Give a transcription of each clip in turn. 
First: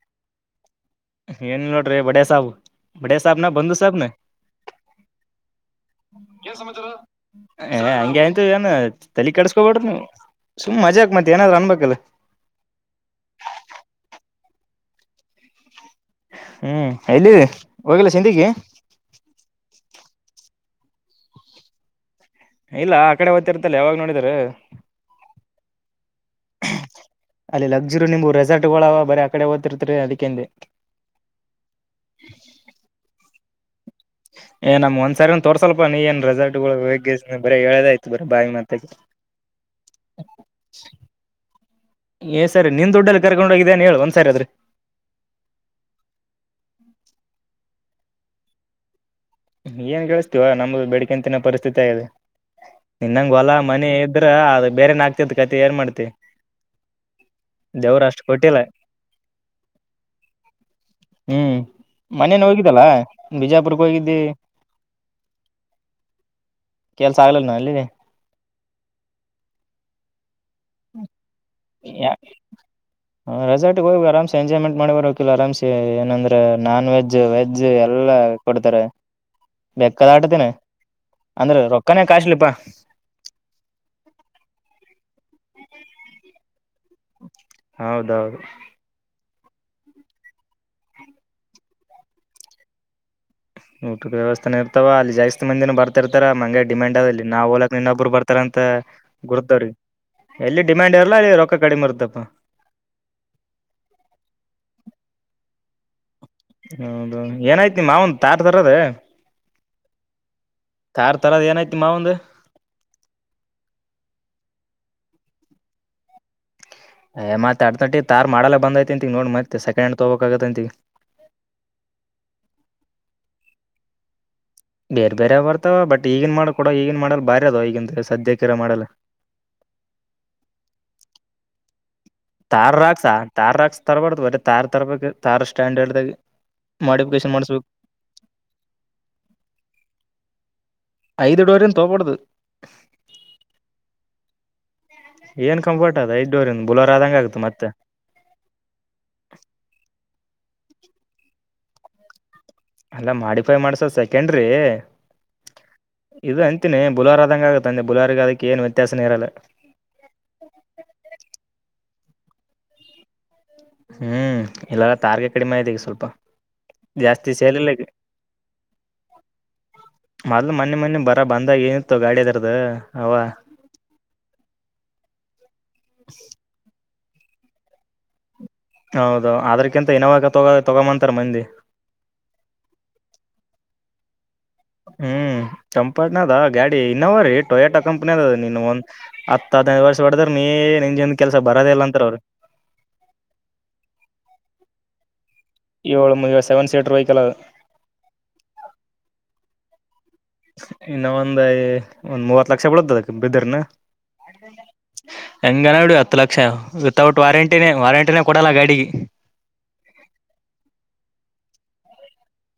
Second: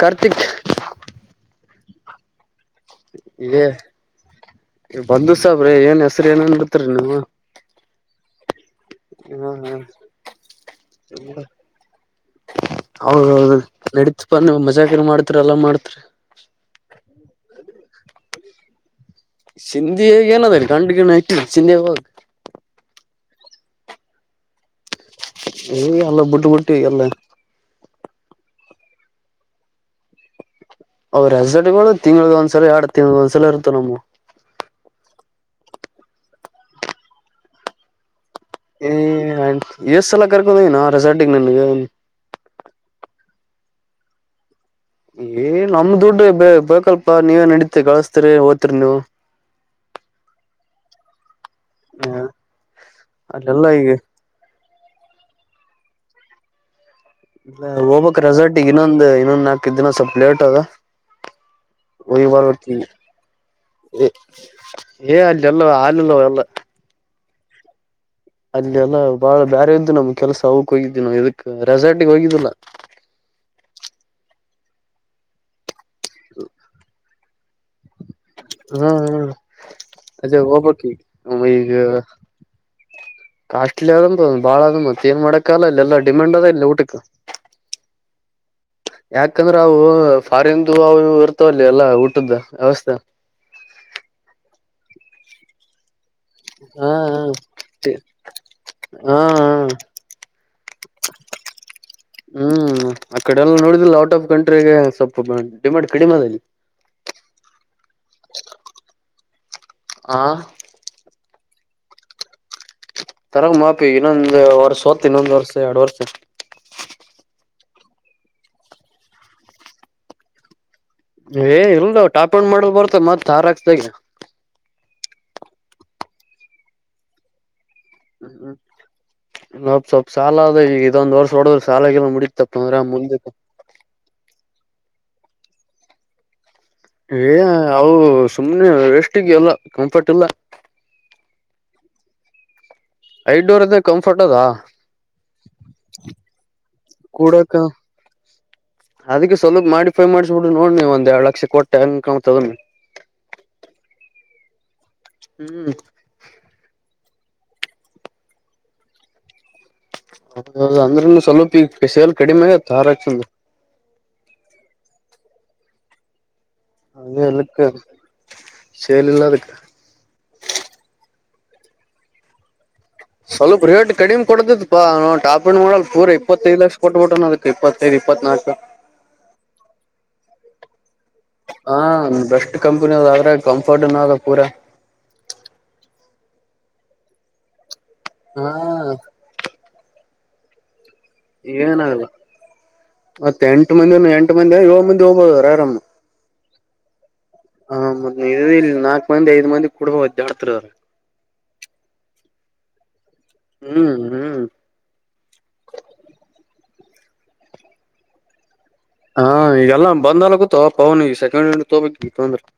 ಕಾರ್ತಿಕ್ ಏನ್ ನೋಡ್ರಿ ಬಡ ಸಾಹ ಬಡ ಸಾಹಬ್ನ ಏ ಬಧೂ ಸಾಹಬ್ನ ಬಂಧು ಸಾಬ್ರೆ ಏನ್ ಹೆಸರು ಏನನ್ ಬಿಡ್ತರಿ ನೀವು ಸಮಗೆ ಏನ ತಲಿ ಹಾ ಹಾ ಕೆಿಸಸ್ಕೊಬೇಡ್ರ ನೀ ಸು್ಜಾ ಆಕ್ ಮತ್ತತ್ ಏನಾದ್ರು ಅನ್ಬೇಕಲ್ಲ ಹೌದೌ ನಡಿತ ಬ ಮಜಾಕರ ಮಾಡ್ತರಿ ಎಲ್ಲ ಮಾಡ್ತ್ರಿ ಹ್ಮ್ ಎಲ್ಲಿ ಹೋಗಲ್ಲ ಚಂಡಗಿ ಸಿಂಧಿಯಾಗ ಏನದ ಗಂಡ ಗನ ಇಟ್ಟ ಸಿಧಿಯಾಗ ಹೋಗ ಇಲ್ಲ ಆ ಕಡೆ ಓ್ತಿರ್ತಲ್ಲ ಯಾವಾಗ ನೋಡಿದಾರ ಏ ಎಲ್ಲ ಬುಡ್ಟ್ಟ ಬುಟ್ಟಿ ಅಲ್ಲ ರು ನಿಮ್ ರೆಸಾರಟ್ ಗಳ ಬರ ಆಡೆಓದ್ತಿರ್ತರಿ ಅದಕಂದು ಅವ್ರ ರೆಸಲ್ಟ್ಗಳು ತಿಂಗಳಗ ಒಂದ್ಸಲ ಎರಡ್ ತಿಂಗಳಗ ಒಂದ್ಸಲ ಇರ್ತಾವ ನಮ್ಮ ಏ ನಮ್ ಒಂದ್ ಸರಿನ್ ತೋರ್ಸಲ್ಪ ನೀ ಏನ್ ರೆಲ್ ಗಳು ಬರ ಹೇಳದಯ್ತ್ ಏ ಎಸ್ ಎಲ್ಲ ಕರ್ಕದನ ರೆಸಾರ್ಟಿಿಗೆ ನನ್ಗೆ ಏ್ ಸರಿ ನಿನ್್ ದುಡ್ಡಲ್ಲಿ ಕರ್ಕೊಂಡು ಹೋಗಿದೆ ಅಏ ಹ ಹೇಳಳ್ ಒಂದ್ ಸರಿ ಆದ್ರೆ ಏ್ ನಮ ದುಡ್ಡು ಬ ಬೇಕಲ್ಪ ನೀವೇ ನಡೀತಿೀರಿ ಕಳಸ್ತರಿ ಓದ್ತಿರಿ ನೀವು ಏನ್ ಕೇಿಸಸ್ತಿೀವ ನಮ್ದು ಬೆಳಿಕಂತಿನ ಪರಿಸ್ಥಿತಿ ದೆ ನಿನ್ನಂಗ ಹೊಲಾ ಅಲ್ಲೆಲ್ಲಾ ಮನೆ ಈಗ ಇದ್ರ ಅದ ಬೇರೆನ ಆಗ್ತದ ಕತೆ ಏನ್ ಮಾಡ್ತೆ ಇ ಹೋಗಬಕ್ ರೆಸಾರ್ಟಿಗ್ ಇನ್ನೊಂದ್ ಇನ್ನೊಂದ್ ನಾಲ್ಕು ಇದ ದಿನ ಸ್ವಲ್ಪ ಲೇಟ್ ಅದ ಹ್ಮ್ ಹೋಗಿ ಮನೇನ್ ಬರ್ಬೇಕಿ ಹೋಗಿದ್ದಲ್ಲಾ ಬಿಜಾಪುರಕ್ಕೆ ಹೋಗಿದ್ದಿ ಏ ಅಲ್ಲಿ ಎಲ್ಲ ಹಾಲಲ್ಲವ ಎಲ್ಲ ಚಲ ನ ಅಲ್ಲಿ ಅಲ್ಲಿ ಅಲ್ಲ ಬಾಳ ಬ್ಯರೆೆಯ್ದು ನಮ್ ಕೆಲಸ ತೌಕ್ ಹೋಗಿದ್ದೀ ನ ಇದಕ್ ರೆಸಾರ್ಟಿಗೆ ಹೋಗಿದ್ದಿಲ್ಲ ರೆಸಾರ್ಟ್ಗೆ ಹೋಗಿ ಆರಾಮ್ಸೆ ಎಂಜಾಯ್ಮೆಂಟ್ ಮಾಡಿ ಬರಕಿಲ್ಲ ಆರಾಮ್ಸಿ ಏನಂದ್ರೆ ನಾನ್ ವೆಜ್ ವೆಜ್ ಎಲ್ಲಾ ಕೊಡ್ತಾರೆ ಹ್ಮ್ ಹ್ಮ್ ಬೆಕ್ಕದ ಅದೇ ಆಟತಿನ ಹೋಗ್ಬೇಕ್ ಈಗ ಅಂದ್ರ ಈಗ ರೊಕ್ಕಾನ ಕಶ್ಲಿಪಾ ಕಾಸ್ಟ್ಲಿ ಅದಂತ ಬಾಳ ಅದ ಮತ್ತ ಏನ್ ಮಾಡಕ ಅಲ್ಲ ಡಿಮಾಂಡ್ ಅದ ಇಲ್ಲ ಊಟ ಹೌದೌದು ಯಾಕಂದ್ರೆ ಅವು ಫಾರಿನ್ದು ಅವು ಇರ್ತಾವಲ್ಲ ಎಲ್ಲಾ ಊಟದ ವ್ಯವಸ್ಥೆ ಊಟ್ರ ವ್ಯವಸ್ಥೆ ಇರ್ತವ ಅಲ್ಲಿ ಜಾಸ್ತಿ ಮಂದಿನ ಬರ್ತ ಇರ್ತರ ಮಂಗಗೆ ಹಾ ಡಿಮ್ಯಾಂಡ್ ಅದಲ್ಲಿ ನಾವ್ ಓಲಕ್ ಇನ್ನೊಬ್ಬರು ಬರ್ತಾರ ಅಂತ ಹಾ ಹಾ ಗುರ್ದವ್ರಿ ಎಲ್ಲಿ ಡಿಮ್ಯಾಂಡ್ ಇರ್ಲ್ಲ ಅಲ್ಲಿ ರೊಕ್ಕ ಕಡಿಮೆ ಇರ್ತ್ತಪ್ಪ ಹ್ಮ್ ಆ ಕಡೆ ಎಲ್ಲ ನೋಿದ್ರ ಔಟ್ ಆಫ್ ಕಂಟ್ರಿಗೆ ಸ ಸ್ೊಪ್ಪಪ ಬಿ ಹೌದ ಏನಾಯ್ತಿ ಮಾವನ್ ತಾರ ತರದ ಆ ಕಾರಾರ್ ತರದ ಏನಐ್ತಿ ಮಾವಂದ ತರಂಗ ಮಾಪಿ ಇನ್ನೊಂದು ವರ್ಷ ಹತ್ತು ಇನ್ನೊಂದ್ ವರ್ಷ ಎರಡು ವರ್ಷ ್ತ್ತತ್ ಅಡ್ತ ನಟಿ ತಾರ್ ಮಾಡಲ್ಲ ಬಂದೈಐತಿ ಅಂತಿಗ ನೋಡ್ ಮತ್ತೆ ಸೆಕಂಡ್ ಹಂಡ್ ತಗೋಬೇಕ ಆಗತ್ತ ಅಂತಿಗ ಏ ಇಲ್ದ ಟಾಪಣ್ ಮಾಡಲ್ ಬರ್ತ ಮತ್ತ್ ಹಾರಾಕ್ತಾಗ ಬೇರ್ ಬೇರೆ ಅವ್ ಬರ್ತವ ಬಟ್ ಈಗನ್ ಮಾಡ ಕೊಡ ಈಗನ್ ಮಾಡಲ್ ಬಾರಿ ಅದ ಈಗಿಂತ ಹ್ಮ ನ ಸ್ವಲ್ಪ ಸಾಲ ಅ ಈಗ ಇದೊಂದ್ ವರ್ಷ ಹೊಡದ್ರ ಸಾಲಾಗಿಲ್ಲ [unintelligible] ಅಂದ್ರ ತಾರ್ ರಾಕ್ಸ್ ಮುಂದೆ [unintelligible] ತಾರ್ ರಾಕ್ಸ್ ತರಬಾರ್ದು ಬ ತಾರ್ ತರಬೇಕು ತಾರ್ ಸ್ಟ್ಯಾಂಡ್ ಹೇಳ್ದಾಗ ಏ ಅವು ಸುಮ್ನೆ ಎಷ್ಟಿಗೆ ಅಲ್ಲ ಕಂಫರ್ಟ್ ಇಲ್ಲ ತೋಪಡದು [unintelligible] ಐದ ಡೋರ್ ಕಂಫರ್ಟ್ ಅದಾ ಏನ್ ಕಂಫರ್ಟ್ ಅದ ಐದು ಡೋರ್ ಬುಲೋರ್ ಆದಂಗ ಆಗ್ತ ಕೂಡಕ ಮತ್ತೆ ಫೈ ಮಾಡ್ಬಿಡು ನೋಡ್ ನೀ ಒಂದ ಎರಡು ಲಕ್ಷ ಕೊಟ್ಟ ಹಂಗ ಕಾಣ್ತದ ಅಲ್ಲ ಮಾಡಿಫೈ ಮಾಡ್ಸದ ಸೆಕೆಂಡ್ರಿ ಹ್ಮ್ ಇದು ಅಂತನಿ ಬುಲೂರ ಆದಂಗ ಆಗುತ್ತೆ ಅಂದ ಬುಲೂರ ಅದಕ್ಕೆ ಏನು ವ್ಯತ್ಯಾಸನ ಇರಲ್ಲ ಹೌದು ಅಂದ್ರನು ಸ್ವಲ್ಪ ಈಗಸಲ್ ಕಡಿಮೆ ತಾರಾಕ್ ಚಂದ ಹ್ಮ್ ಇಲ್ಲಲ್ಲ ತಾರ್ಗೆ ಕಡಿಮೆ ಇದದೆ ಈಗ ಸ್ವಲ್ಪ ಅದೇ ಜಾಸ್ತಿ ಅದಕ್ಕ ಸೇರ ಸೇಲ್ ಇಲ್ಲ ಅದಕ್ ಮೊದ್ಲು ಮನ್ನ ಮೊನ್ನೆ ಬ [unintelligible] ಅರ ಬಂದಾಗ ಏನಿತ್ತು ಗಾಡಿ ಅದರದ ಸ್ವಲ್ಪ ರೇಟ್ ಕಡಿಮೆ ಕೊಡತತ್ ಪಾ ನ ಟಾಪಿಂಡ್ ಮಾಡಲ್ ಪೂರಾ ಇಪ್ಪತ್ತೈದು ಲಕ್ಷ [unintelligible] ಕೊಟ್ಬಟ ನಡತ್ತೆ ಇಪ್ಪತ್ತೈದು ಇಪತ್ನಾಲಕು [unintelligible] ಹೌದ ಅದ್ರಕಿಂತ ಇನೋವಾಗ ತಗ ತಗೊಂತ ಹ ಬೆಸ್ಟ್ ಕಂಪನಿ ಅದ ಆದ್ರೆ ಕಂಫರ್ಟ್ನು ಪೂರಾ ಹ್ಮ್ ಚಂಪಟ್ [unintelligible] ದ ಗಾಡಿ ಇನ್ನವ ರೀ ಟೊಯಟ ಕಂಪ್ನಿ ಅದದ ಹಾ ನೀನು ಒಂದ್ ಹದಿನೈದು ವರ್ಷ ಹೊಡದ್ರ ನೀ ನಿನ್ಜೊಂದ ಕೆಲ್ಸ ಬರದೇ ಇಲ್ಲ ಅಂತಾರ ಅವ್ರರಿ ಮತ್ತೆ ಎಂಟು ಮಂದಿ ಎಂಟು ಮಂದಿ ಏ ಮಂದಿ ಹೋಗ್ಬಹದ ಆರಾಮ ಥೇಟರ್ ವೈಕಲ್ [unintelligible] ಹ ಮ ಇಲ್ಲಿ ನಾಲ್ಕ ಮಂದಿ ಐದ್ ಮಂದಿ ಕುಡ ಹದಾಡ್ತ ಅವ್ರ ಒಂದ ಒಂದ್ ಮೂವ ಲಕ್ಷ ಬಳದದ [unintelligible] ಬಧರನ ಹ್ಮ್ ಹ್ಮ್ ಎಂಗನ ಎಡು ಹತ್ತು ಲಕ್ಷ ಆ [unintelligible] ವಿತೌಟ್ ವಾರಂಟ ವಾರಂಟಿ ಕೊಡಲ್ಲ ಗಾಡಿ ಹಾ ಈಗೆಲ್ಲ ಬಂದಲ್ ಗೊತ್ತ ಪವನ್ ಈ ಸೆಕೆಂಡ್ ಹೆಂಡ್ ತೋ [unintelligible]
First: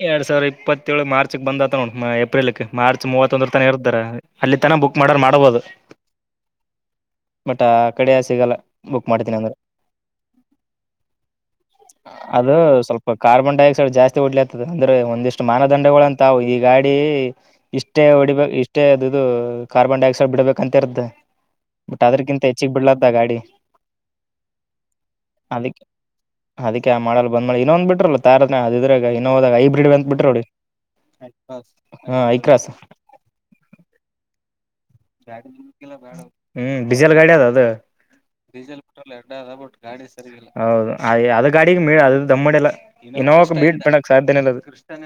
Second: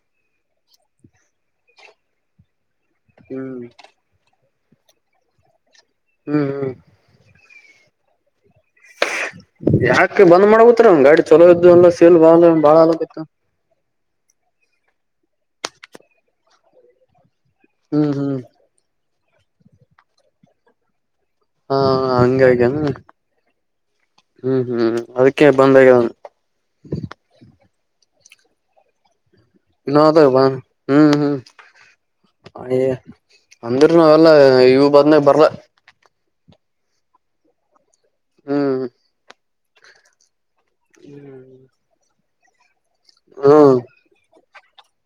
ಎರಡ್ ಸಾವಿರದ ಇಪ್ಪತ್ತೇಳು ಮಾರ್ಚ್ಕ್ ಬಂದತ ನೋ ಏಪ್ರಿಲ್ಕ್ ಮಾರ್ಚ್ ಹ್ಮ್ ಮೂವತ್ತೊಂದ್ರ ತನ ಇರ್ತಾರ ಅಲ್ಲಿ ತನ ಬುಕ್ ಮಾಡಾರ ಮಾಡ್ಬೋದು ಹ್ಮ್ ಹ್ಮ್ ಬಟ್ ಆ ಕಡೆಯ ಸಿಗಲ್ಲ ಬುಕ್ ಮಾಡ್ತೀನಿ ಅಂದ್ರೆ ಯಾಕೆ ಬಂದ್ ಮಾಡಕೂತ್ರ ಅವ್ ಗಾಡಿ ಚಲೋ ಇದ್ದು ಎಲ್ಲ ಸೇಲ್ ಬಾಳ ಅದು ಬಾಳ ಸ್ವಲ್ಪ ಆಲಕತ್ತ ಕಾರ್ಬನ್ ಡೈಆಕ್ಸೈಡ್ ಜಾಸ್ತಿ ಡ್ಲ ಆಗ್ತದ ಅಂದ್ರೆ ಒಂದಿಷ್ಟು ಮಾನದಂಡಗಳು ಅಂತವು ಈ ಗಾಡಿ ಇಷ್ಟೇ ಹ್ಮ್ ಹ್ಮ್ ಹೊಡಿಬೇಕ ಇಷ್ಟೇ ಕಾರ್ಬನ್ ಡೈ ಆಕ್ಸೈಡ್ ಬಿಡ್ಬೇಕಂತಿರತ ಹಾ ಬಟ್ ಅದ್ರಕಿಂತ ಹೆಚ್ಚಗ್ ಹಂಗಾಗ್ಯಾನ ಬಿಡ್ಲತ್ತ ಗಾಡಿ ಹ್ಮ್ ಹ್ಮ್ ಅದಕ್ಕೆ ಅದಿಕ್ ಬಂದಾಗ್ಯ ಅದಿಕ್ಕೆ ಆ ಮಾಡಲ್ ಬಂದ್ [unintelligible] ಳೆ ಇನ್ನೊ ಒಂದ ಬಿಟ್ರಲ್ಲ [unintelligible] ದ್ರೆ ನೋದಾಗ ಹೈಬ್ರಿಡ್ ಅಂತ ಇನೋದ ಬಿಟ್ರೋ ಬ ಹ್ಮ್ ಹ ಐ ಕ್ರಾಸ್ ಹ್ಮ್ ಅಂದ್ರ ನಾವೆಲ್ಲ ಇ [unintelligible] ಹ್ಮ ಡೀಜೆಲ್ ಗಾಡಿ ಅದ ಅದು ಹ್ಮ್ [unintelligible] ಗಡಿ ಸರಿಯಿಲ್ಲ ಹೌದು ಅದು ಗಾಡಿಗೆ ಮೇಡ ಅದು ದಮ್ಮಡಿ ಎಲ್ಲ ಇನೋವಾಕ ಹ್ಮ್ ಬೀಡ್ ಬಣಕ್ ಸಾಧ್ಯನ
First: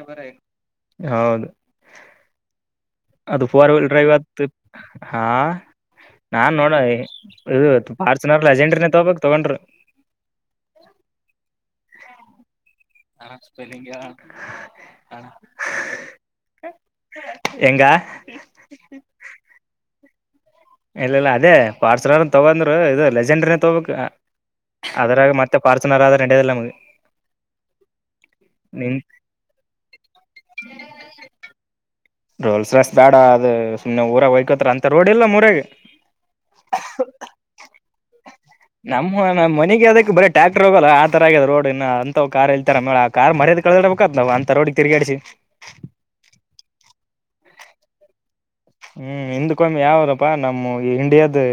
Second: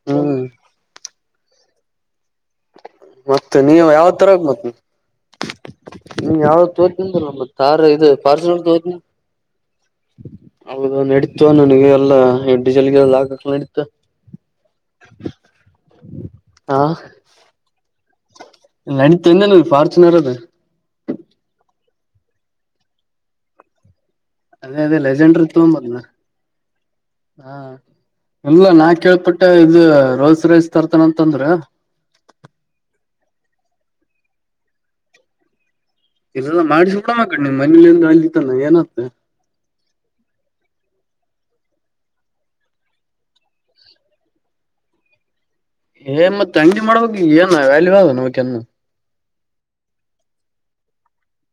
ಹ್ಮ್ ಹೌದು ಅದು ಮತ್ತೆ ಫೋರ್ ವ್ಹೀಲ್ ನೀವ್ ಯಾವ ತರ ಡ್ರೈವ್ತ ಮತ್ ಹಾ [unintelligible] ನೀವ್ ನಾನ್ ಯಾವ್ದ ನೋಡ ತೋತನಿಂದ್ರ ಮತ್ ತಾರ ಇದು ಪಾರ್ಸನರ್ ಲಜೆಂಡ್ರನ ತಗಬಕ್ ತಗೊಂಡರು ಹೌದು ನಡತು ನನಗೆ ಎಲ್ಲಾ ಡಿಸೆಲ್ಗೆಲ್ಲ ಹಾ ಹಾಕಕ್ ನಡೀತ ಸ್ಪೆಲಿಂಗ ಹ ಎಂಗ [unintelligible] ನಡೀತಂದ ಫಾರ್ಚುನರ್ ಅದು ಇಲ್ಲ ಇಲ್ಲ ಅದೇ ಪಾರ್ಸರ್ನ್ ತಗಂದ್ರು ಇದು ಲೆಜೆಂಡ್ರನ ತಗೋಬೇಕ ಅದೇ ಅದೇ ಲೆಜೆಂಡ್ರ ತೊಂಬದನ ನಡೆಯದಿಲ್ಲ ನಮಗೆ ಹಾ [unintelligible] ಇಲ್ಲ ನಾ ನಿನ್ ಕೇಳ್ಪಟ್ಟ ಇದು ರೋಲ್ಸ್ ರೋಸ್ ತರ್ತಾನ ಅಂತಂದ್ರ ರೋಲ್ಸ್ ರೋಸ್ ಬೇಡ ಅದು ಸುಮ್ನೆ ಊರಾಗ ಹೊಯ್ಕೋತ್ತ್ರ ಅಂತ ರೋಡ್ ಇಲ್ಲ ಊರಗೆ ಇಲ್ಲಲ್ಲ ಮಾಡಿಸ ಬೀಡ ಆಕಡೇ ಮನಿಲಿಂದ ಅಲ್ಲಿತ್ತಲ್ಲ ಏನ್ ಆಯತ್ತ? [unintelligible] ಬರೇ ಟ್ಯಾಕ್ಟರ್ ಹೋಗಲ್ಲ ಆತರ ಆಗೈದ ರೋಡ್ ಇನ್ ಅಂತ ಕಾರ್ ಹಿಡಿತ್ತಾರ ಆ ಮೇಲ್ ಕಾರ್ ಮರ್ಯಾದಿ ಕಳದಡಬೇಕ್ ಅತ್ತಲಾವ್ ಅಂತ ರೋಡ್ ತಿರುಗ್ಯಾಡಸಿ. [unintelligible] ಜಿ [unintelligible] ಏ ಮತ್ತ ಅಂಗಡಿ ಮಾಡ್ಬೇಕ ಏನ್ ವ್ಯಾಲ್ಯೂ ಆದವ ಅದ್ಕೆ ಏನ್? [unintelligible] ಹಿ ಹಿಂದ್ಕಮ್ಮಿ ಯಾವಾರಪ್ಪಾ ನಮ್ಮವ್ವ ಇಂಡಿಯಾದ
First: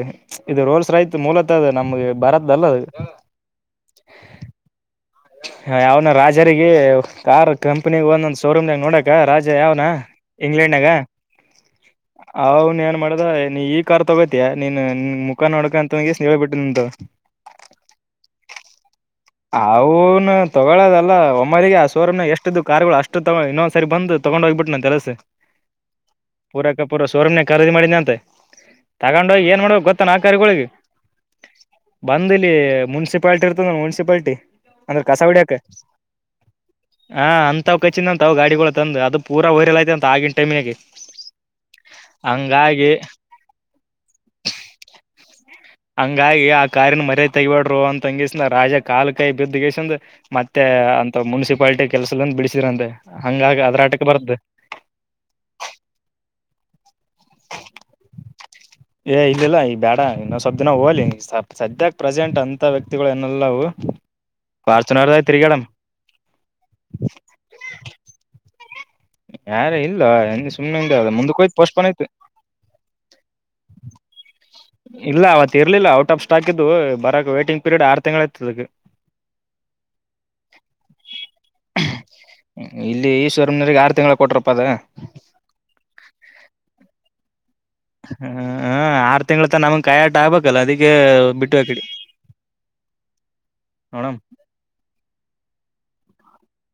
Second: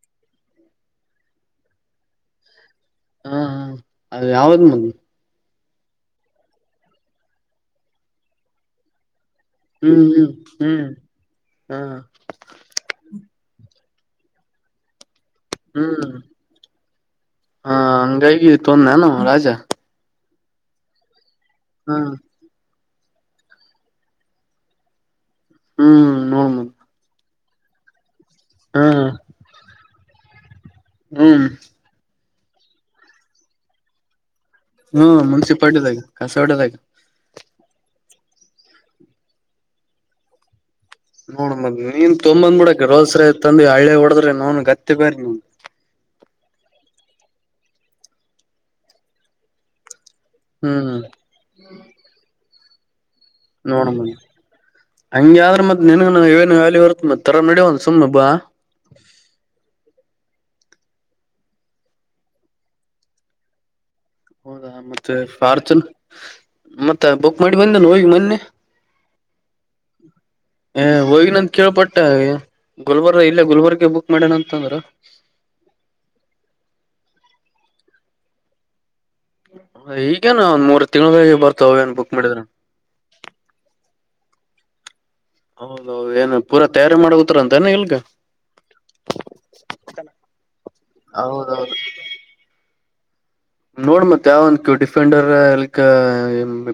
ಇದು ರೋಲ್ಸ್ ರೈತ ಮೂಲತ ಅದ ನಮಗ ಭಾರತದ ಅಲ್ಲ ಅದ [unintelligible] ಹಾ ಹಾ ಅದ ಯಾವ್ದ್ ಮತ್ ಹ್ಯಾ ಯಾವನ ರಾಜರಿಗೆ ಕಾರ್ ಕಂಪನಿ ಒಂದೊಂದ್ ಶೋರೂಮ್ ನ್ಯಾಗ ನೋಡಕ ರಾಜ [unintelligible] ಏ ಯಾವಾವನ ಹ್ಮ್ ಹ್ಮ್ ಇಂಗ್ಲೆಂಡ್ಆಗ ಹ್ಮ್ ಹಾ ಅವನು ಏನ್ ಮಾಡದ [unintelligible] ನೀ ಈ ಕಾರ್ ತೊಗೋತಿಯಾ ನೀನ್ ನಿಮು [unintelligible] ಮುಖ ನೋಡಕ ಅಂತ ಹ್ಮ್ ಹೋಗಿಸ್ ಹೇಳ್ಬಿಟ್ಟು ನಿಂತವ ಹ ಹಂಗಾಗಿ [unintelligible] ತೊಂದಾನು ರಾಜ ಅವುನು ತಗೊಳ್ಳದಲ್ಲ ಒಮ್ಮಿರಿಗೆ ಆ ಹ ಶೋರೂಮ್ ಎಷ್ಟ ದು [unintelligible] ಕಾರ್ಗಳು ಅಷ್ಟು ತೊಗೊ ಇನ್ನೊಂದ್ಸರಿ ಬಂದು ತೊಗೊಂಡ್ ಹೋಗ್ಬಿಟ್ಟು ನನ್ನ ತೆರಸ ಹ್ಮ್ ನೋಡ್ ಮದ್ ಪೂರಕ ಪೂರ ಶೋರೂಮ್ [unintelligible] ಖರೀದಿ ಮಾಡಿದನ ಅಂತ ಹ ತಗೊಂಡೋಗಿ ಏನ್ ಮಾಡ್ಬೇಕ ಗೊತ್ತ ಏನ್ ಆ ಕರಿಗಳಿಗೆ. [unintelligible] ಹು [unintelligible] ಬಂದ ಇಲ್ಲಿ ಮುನ್ಸಿಪ್ಯಾಟಿ ಇರ್ತದ ಮುನ್ಸಿಪ್ಯಾಟಿ. [unintelligible] ಅದರ ಹ್ಮ್ ಕಸಾ ಹೊಡಿಯಕ ಮುನ್ಸಿಪಾಲ್ಟಿದಾಗ ಕಸವಡದಾಗ ಹಾ ಅಂತ [unintelligible] ತಪ್ಪ ಕಚ್ಚಿನ ಅಂತ ಅವ ಗಾಡಿಗಳು ತಂದ ಅದ ಪೂರ ವೈರಲ್ ಐತ ಅಂತ ಆಗಿನ ಟೈಮ್ ನ್ಯಾಗ [unintelligible] ನೋಡ್ ಮತ್ತ ನೀನ್ ತೊಂಬೊಂದ್ ಬಿಡಕ್ ರೋಲ್ಸ್ರ ತಂದಿ ಹಳ್ಳಿ ಹೊಡದ್ರೆ ನೋ ಗತ್ತಿ ಬೇರೆ [unintelligible] ಹಂಗಾಗಿ ಆ ಕಾರಿನ ಮರ್ಯಾದಿ ತೆಗಿಬ್ಯಾಡ್ರೋ ಅಂತಂಗಿಸರಾ ರಾಜ ಕಾಲು ಕೈ ಕೈ ಬಿದ್ದಗೆಸಂದ. [unintelligible] ಮತ್ತೆ ಹ್ಮ್ ಅಂತ ಮುನ್ಸಿಪ್ಯಾಟಿ ಕೆಲಸ ದಿಂದ ಬಿಳಸಿದ್ರಂತೆ. [unintelligible] ನೋಡ ಹಂಗ ಆದ್ರ ಮತ್ತ ನೀನಗ ನಾನ್ ಹೇಳೆನ ಯಾರಿಗ? [unintelligible] ಏ ಇದ ಇಲ್ಲಾ ಈ ಬೇಡ ಇನಸ [unintelligible] ಸ್ವಲ್ಪ ದಿನ ಓಲಿ ಸದ್ಯಕ ಪ್ರೆಸೆಂಟ್ ಅಂತ ವ್ಯಕ್ತಿಗಳು ನೆಲ್ಲವು [unintelligible] ಹೌದಾ ಮತ್ತೆ ಫಾರ್ಚುನ್ ಮತ್ತ ಬುಕ್ ಮಾಡಿ ಬಂದಲ್ಲ ಹೋಗಿ ಮೊನ್ನೆ. [unintelligible] ಯಾರ ಇಲ್ಲೂ ಹೆಂಗ ಸುಮ್ನೆ ಏ ಇಂಗ್ ಮುಂದಕ್ಕ ಹೋಗಿನಂತ ಹೋಗಿ ಪೋಸ್ಟ್ ಕೇಳ್ಪಟ್ಟ ಪನಕ್ಕ [unintelligible] ಗುಲ್ಬರ್ಗ ಇಲ್ಲೇ ಗುಲ್ಬರ್ಗ ಬುಕ್ ಮಾಡ್ಯಣ ಅಂತಂದ್ರ ಇಲ್ಲ ಅವತ್ತ ಇರ್ಲಿಲ್ಲ ಔಟ್ ಆಫ್ ಸ್ಟಾಕ್ ಇದ್ದವು ಬರಕ್ ವೇಟ್ [unintelligible] ಟಿಂಗ್ ಪೀರಡ್ ಆರು ತಿಂಗಳ ಆಯತದ ಅದಕ್ಕ. [unintelligible] ಈಗೇನ ಒಂದ ಮೂರು ತಿಂಗಳ ಗಳಗೆ ಬರ್ತ ಅವ ಏನ್ ಬುಕ್ ಮಾಡಿದ್ರ. [unintelligible] ಕೊಟರಪ್ಪ ಅದ? [unintelligible] ಹೌದ ಅವ ಏನು ಪೂರಾ ತಯಾರಿ ಮಾಡಬೇಕ್ [unintelligible] ಹ ಹ ಆರು ತಿಂಗಳ ತನ ನಮ್ಮಗ ಕಾಯಕ್ ಆಗ್ಬೇಕಲ್ಲ ಅದಕ್ಕೆ ಬಿಟ್ಟುವೆ ಅಕಡಿ [unintelligible] ನೋಡ್ ಮತ್ತ ಯಾವಂದ್ ಕ ಡಿಫೆಂಡರ್ [unintelligible] ಇಲ್ಕ್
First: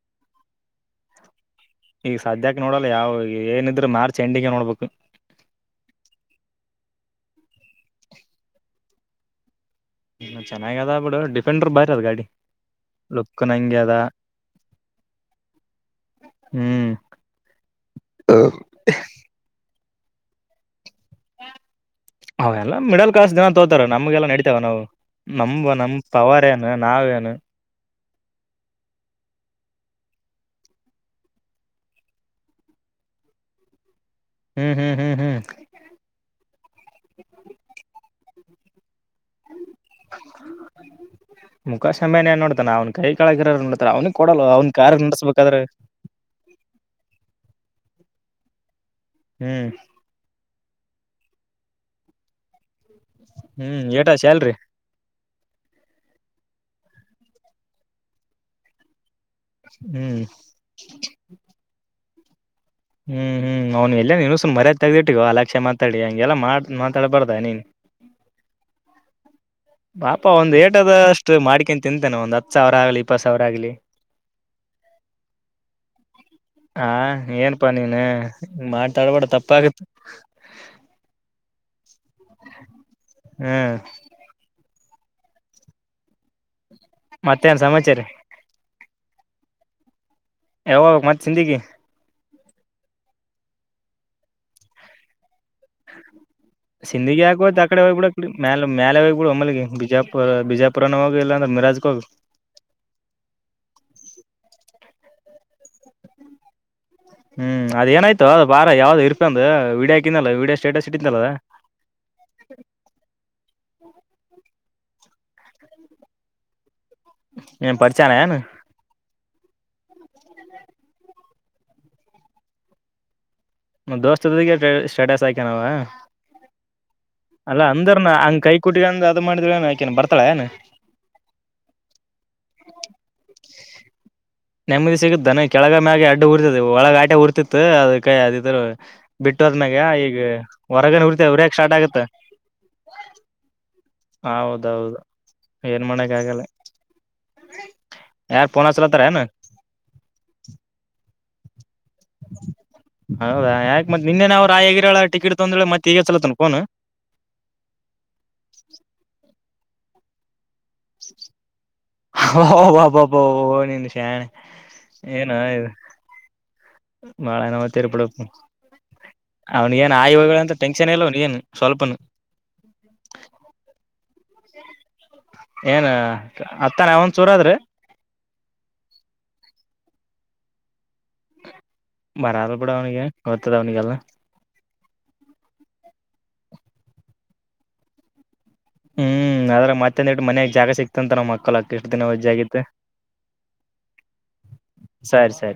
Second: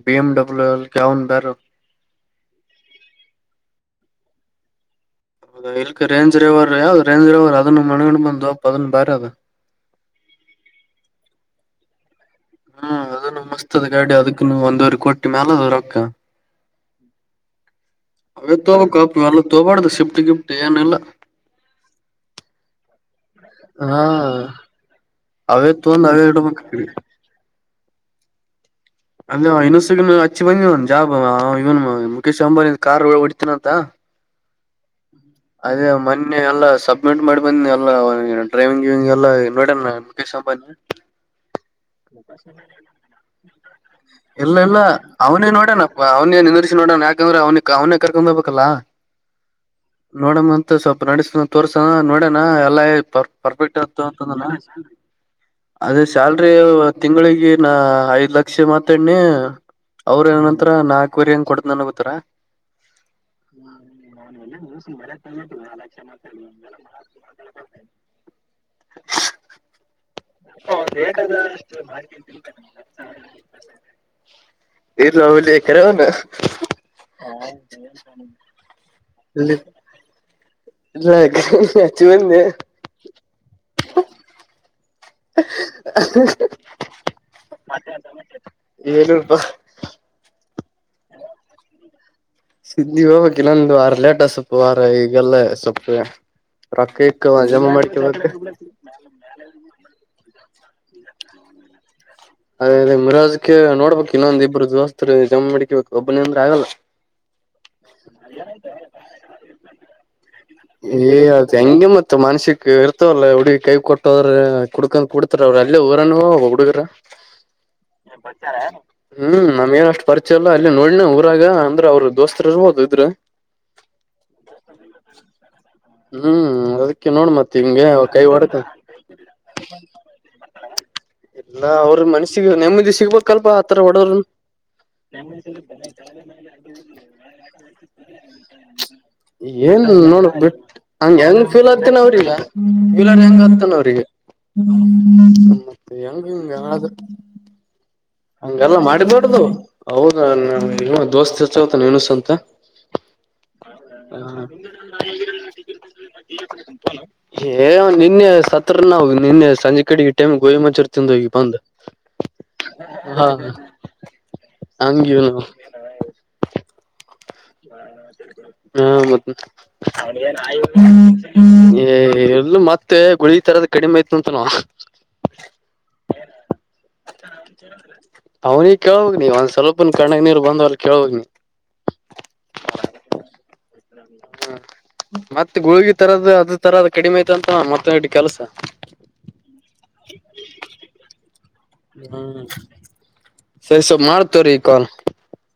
ಬಿ ಎಮ್ ಡಬ್ಲ್ಯೂ ಯಾವನ್ ಕಾರು? [unintelligible] ಈಗ ಸದ್ಯಕ್ಕೆ ನೋಡಲ್ಲ ಯಾವ ಏನಿದರೂ ಮಾರ್ಚ್ ಎಂಡಿಂಗ್ ನೋಡ್ಬೇಕ. [unintelligible] ನಿಲ್ಲಕ್ ರಂಜ ರೈವರ್ ಯಾವ ರೇಂಜ್ ರೈವರ್ ಅದನ್ನು ಮನೆಗೊಂಡ ಬಂದುವಪ್ಪಾ. ಅದ ಬೇರೆ ಅದ [unintelligible] ಚೆನ್ನಾಗ ಅದ ಬಿಡ ಡಿಫೆಂಡರ್ ಬಾರಿ ಅದ್ ಗಾಡಿ. [unintelligible] ಹೂ ಅದನ್ನು ಲುಕ್ ಮಸ್ತ್ ನಂಗೆ ಅದ ಗಾಡಿ ಅದಕ್ಕನು ಒಂದುವರೆ ಕೋಟಿ ಮ್ಯಾಲ ಅದ ರೊಕ್ಕ. ಹ್ಮ್ [unintelligible] ಅದಕ್ಕ ತೋಗೋಬೇಕ್ ಕಪ್ಪ ಮೇಲ್ಲಕ ತೋಬಾಡ್ದು ಶಿಪಟ್ಟಿ ಗಿಫ್ಟ್ ಏನಲ್ಲ? [unintelligible] ಅವ ಎಲ್ಲಾ ಮೀಡಲ್ [unintelligible] ಕ್ಲಾಸ್ ಜನಾ ತೋತಾರ ಹಾ ನಮ್ಗೆಲ್ಲ ನಡತೇವ ಏನ್ ಅವ್ವ ಅವೇ ನಮವ ನಮ್ಮ ತೊಂದ್ ಅವೇ ಪವಾರ್ ಇಡ್ಬೇಕ್ ಏನು ಅಲ್ಲೇ ನಾವೇನ [unintelligible] ಅಲ್ಲ ಯವ್ವ ಇನ್ನೊಸಗ ಹಚ್ಚಿ ಬಂದವನ್ ಜಾಬ್ ಅವ ಇವನ್ ಮುಖೇಶ್ ಅಂಬಾನಿ ಕಾರ್ ಗಳು ಹೊಡತನ ಅಂದಾ? [unintelligible] ಹ್ಮ್ ಹ್ಮ್ ಹ್ಮ್ ಹ್ಮ್ ಅದೇ ಮೊನ್ನೆ ಎಲ್ಲಾ ಸಬ್ಮಿಟ್ ಮಾಡಿ ಬಂದ ಎಲ್ಲ ಡ್ರೈವಿಂಗ್ [unintelligible] ಇವನ ಎಲ್ಲ ನೋಡಣ್ಣ ಮುಖೇಶ್ ಅಂಬಾನಿ. [unintelligible] ಮುಖಾಶ್ ಅಂಬಾನಿ ಏನ್ ನೋಡ್ತಾನ ಅವ್ನ್ ಕೈ ಕೆಳಗಿರೋ ನೋಡ್ತಾರ ಅವ್ನಿಗೆ ಕೊಡಲ್ಲ ಇಲ್ಲ ಅವ್ನ್ ಇಲ್ಲ ಕಾರ್ ಅವನೇ ನಡ್ಸ್ಬೇಕಾದ್ರೆ ನೋಡೇಣ ಅವನ [unintelligible] ಇಲ್ಲೇ ನಂದರಸಿ ನೋಡಣ ಯಾಕಂದ್ರ ಅವನಿಗೆ ಅವ್ನ ಕರ್ಕೊಂಡ ಹೋಗಬೇಕಲ್ಲ. [unintelligible] ಹು [unintelligible] ಮತ್ತ ಸ್ವಲ್ಪ ನಡಸತನ ತೋರ್ಸೋನಾ ನೋಡಣ ಎಲ್ಲಾ ಹೇಳ್ [unintelligible] ಪರ ಪರ್ಫೆಕ್ಟ್ ಹ್ಮ್ ಅಂತು ಏಟಾ ಅಂತಾನಾ ಸ್ಯಾಲ್ರಿ ಅಲ್ಲಾ ಅದೇ ಸಿ [unintelligible] ಸ್ಯಾಲ್ರಿ ತಿಂಗಳಿಗೆ ನಾ ಐದ್ ಲಕ್ಷ ಮಾತಾನೀ [unintelligible] ಹ್ಮ್ ಅವ್ರ ಏನಂತ್ರ ನಾಲ್ಕುವರೆ ಹಂಗ್ ಕೊಡತ್ತನನ ಅನತ್ತಾರ. [unintelligible] ಹ್ಮ್ ಹ್ಮ್ ಅವ್ನು ಎಲ್ಲ ನೀನು ಸುಮ್ ಮರ್ಯಾದ ತೆಗ್ದಿಟ್ಟಿಗೋ ಅಲಕ್ಷ ಮಾತಾಡಿ ಹಂಗೆಲ್ಲ ಮಾಡ್ ಮಾತಾಡ್ಬಾರ್ದ ನೀನ್ [unintelligible] ಪಾಪ ಒಂದ್ ಏಟದಷ್ಟು ಮಾಡ್ಿಕೇನ್ ತಿಂತೇನೆ ಒಂದ್ ಹತ್ತು ಸಾವಿರ ಆಗ್ಲಿ ಇಪ್ಪ ಸಾವಿರ ಆಗ್ಲಿ ಇಲಲವುಲೇ ಕರಿ ಅವನ್ ಹಾ ಏನ್ಪ ನೀನ್ ಮಾತಾಡ್ಬೇಡ ತಪ್ಪಾಗತ್ ಇ ಅಚವನ್ ಹ್ಮ್ ಮತ್ತೇನ್ ಸಮಾಚಾರ ಏನು ವ ಯಾವಾಗ ಮತ್ತ ಚಿಂದಗ ಸಿದ್ದಿ ಹೋಗ ಕೆ ಇನ್ನೊಂದು ವಾರ ಲೇಟ ಸೊಪ್ಪು ವಾರ ಈಗಲ್ಲೇ ಸೊಪ್ಪೇ ಸಿಿಂದಗ ಆಗತ್ ಆ ಕಡೆ ಹೋಗಿಬಡ ಮೇ ಮೇಲೆ ಹೋಗ್ಬ ಬಿಡ ಮಮ್ಮ ಬಿಜಾಪುರ್ ಬಿಜಾಪುರನ ಹೋಗ ಇಾಂದ್ರ ಯಿಮರಜ ಹೋಗು ಅದೇ ಅದೇ ಮರಾಜಕ್ಕೆ ನೋಡ್ಬೇಕು ಇನ್ನೊಂದ ಇಬ್ರು ದೋಸ್ತ್ರು ಜಮ ಮಾಡಕಬೇಕ ಒಬ್ಬನ ಅಂದ್ರೆ ಆಗಲ್ಲ ಹ್ಮ್ ಅದ ಏನಾಯ್ತು ಅದ ಬಾರ ಯಾವ್ದ್ ಇರ್ಪ ಅಂದ ವಡಿಯಕಿಂದಲ್ಲ ವಡಿಯ ಸ್ಟೇಟಸ್ ಇಟ್ಟಿಂದದ ಮನಸಿಕ್ ಇರ್ತವಲ್ಲ ಹುಡುಗ ಕೈ ಕೊಟ್ಟ ಹಟ್ಟದ್ರ ಕುಡ್ಕೊಂಡ ಕುಡ್ತಾರ ಅವರು ಅಲ್ಲಿ ಹೋಗಗ್ರನು ಒ ಹುಡುಗರ ಏನ್ ಪರಿಚಯನ ಏನ್ ಹ್ಮ್ ನಮ್ ಏನ ಅಷ್ಟ್ ಪರಿಚಯ ಅಲ್ಲ ಅಲ್ಲಿ ನೋಡನ ಊರಾಗ ಅಂದ್ರೆ ಅವ್ರ ದೋಸ್ತ ಹೋ ಇದ್ರರು ನ ದೋಸ್ತಿಗೆ ಸ್ಟೇಟಸ್ ಆಯಕನಾವ ಹ್ಮ್ ಅದಕ್ಕೆ ನೋಡ್ ಮತ್ ಅಲ್ಲಾ ಹಿಂಗೆ ಅಂದ್ರನ ಹಂಗ ಕೈ ಹೊಡ್ಕ ಕುಟಿಗಂದ ಅದ ಮಾಡಿದ್ರನ ಯಾಕನ್ ಬರ್ತಾಳ ಏನ ನಾ ಅವ್ರ ಮನಸ್ಸಿಗೆ ನೆಮ್ಮದಿ ಸಿಗ್ಬೇಕಲ್ಪಾ ಆತರ ಹೊಡೋ್ರನ್ [inaudible] ನೆಮ್ಮದಿ ಸಿಗುತ್ತಾನ ಕೆಳಗ ಮ್ಯಾಗ ಅಡ್ಡ ಉರಿತದ ಒಳಗ ಆಟೆ ಉರ್ತಿತ್ತು ಅದ ಕೈ ಅದಿದ್ರ ಬಿಟ್ಟು ಹೋದ್ಮ್ಯಾಗ ಏನ್ ಈಗ ನೋಡ ಬಿಟ್ಟ ಹೊರಗನ್ ಹಂಗ ಉರಿತ ಹೆಂಗ್ ಉರಿಯಕ್ ಫೀಲ್ ಸ್ಟಾರ್ಟ್ ಆತೇನ ಆಗತ್ತ ಅವ್ರಲ್ಲಲ್ ಹೆಂಗ ಆತ ಹೌದೌದು ಏನ್ ಮತ್ತೆ ಮಾಡಕ್ ಹೆಂಗ ಆಗಲ್ಲ ಹಂಗ ಆದ ಯಾರ್ ಫೋನ್ ಹಂಗಲ್ಲ ಹಚ್ಲತ್ತಾರ ಏನ್ ಮಾಡಿಬಾರಡ್ದು ಹೌದ ದೋಸ್ತ್ಚ್ಚತ ನಿನುಸ ಅಂತ ಹೌದಾ ಯಾಕ್ ಮತ್ ನಿನ್ನೆ ನಾವ್ ರಾಯಗಿರಳ ಟಿಕೆಟ್ ತೊಂದ್ರೆ ಮತ್ ಈಗ ಹಚ್ಲತನ ಫೋನ್ ಹೇಯಾಪ್ ನಿನ್ನೆ ಸತ್ರ ನ ನಿನ್ನೆ ಸಂಜೆ ಕಡೆಗೆ ಟೈಮ್ ಗೋಯಿಮಚೂರ್ ತಿಿಂದ ಹೋಗಿ ಬಂದ ವಾ ವ ವ ಓ ನೀ ನಿಶೇನ್ ಹಂಗಿವ್ ಏನುದು ಹ್ಮ ಮತ್ತ ಅವ್ನಿಗ ಏನ್ ಆಯಿ ಹೋಗಳ ಅಂತ ಟೆನ್ಷನ್ ಇಲ್ಲ ಅವ್ನಿಗೇನ್ ಸ್ವಲ್ಪನು ಎಲ್ಲೂ ಮತ್ತೆ ಗುಳಿ ತರದ ಕಡಿಮೆ ಆಯತ ಅಂತನ ಏನ್ ಅತ್ತಾನ ಅವಂದ್ ಚೂರಾದ್ರೆ ಅವನ ಕೋಗ ನೀನ್ಸಲ ಇಪ್ಪನ್ ಕಣ್ಣಗ್ ನೀರು ಬಂದವಲ್ಲ ಕೇಳೋಗ್ ನೀ ಅಡ ಅವನಿಗೆ ವತ್ತದ ಅವನಿಗೆಲ್ಲ ಹ್ಮ ಮತ್ತೆ ಗುಳಗಿ ತರದ ಅದ ತರದ ಕಡಿಮೆ ಆಯ್ತ ಅಂತ ಮತ್ತಡಿ ಕೆಲಸ ಹ್ಮ್ ಆದದ್ರೆ ಮತ್ತಂದ ಇಟ್ಟು ಮನ್ಯಾಗ ಜಾಗ ಸಿಕ್ತಂತ ನಮ್ಮ ಮಕ್ಕಳ ಅಕ್ಕ ಎಷ್ಟು ದಿನ ವಜ್ಜ ಆಗಿತ್ತು ಸ ಸೊ ಮಾಡ್ತೇ್ರೀ ಈ ಕಾಲ್ ಸರಿ ಸರಿ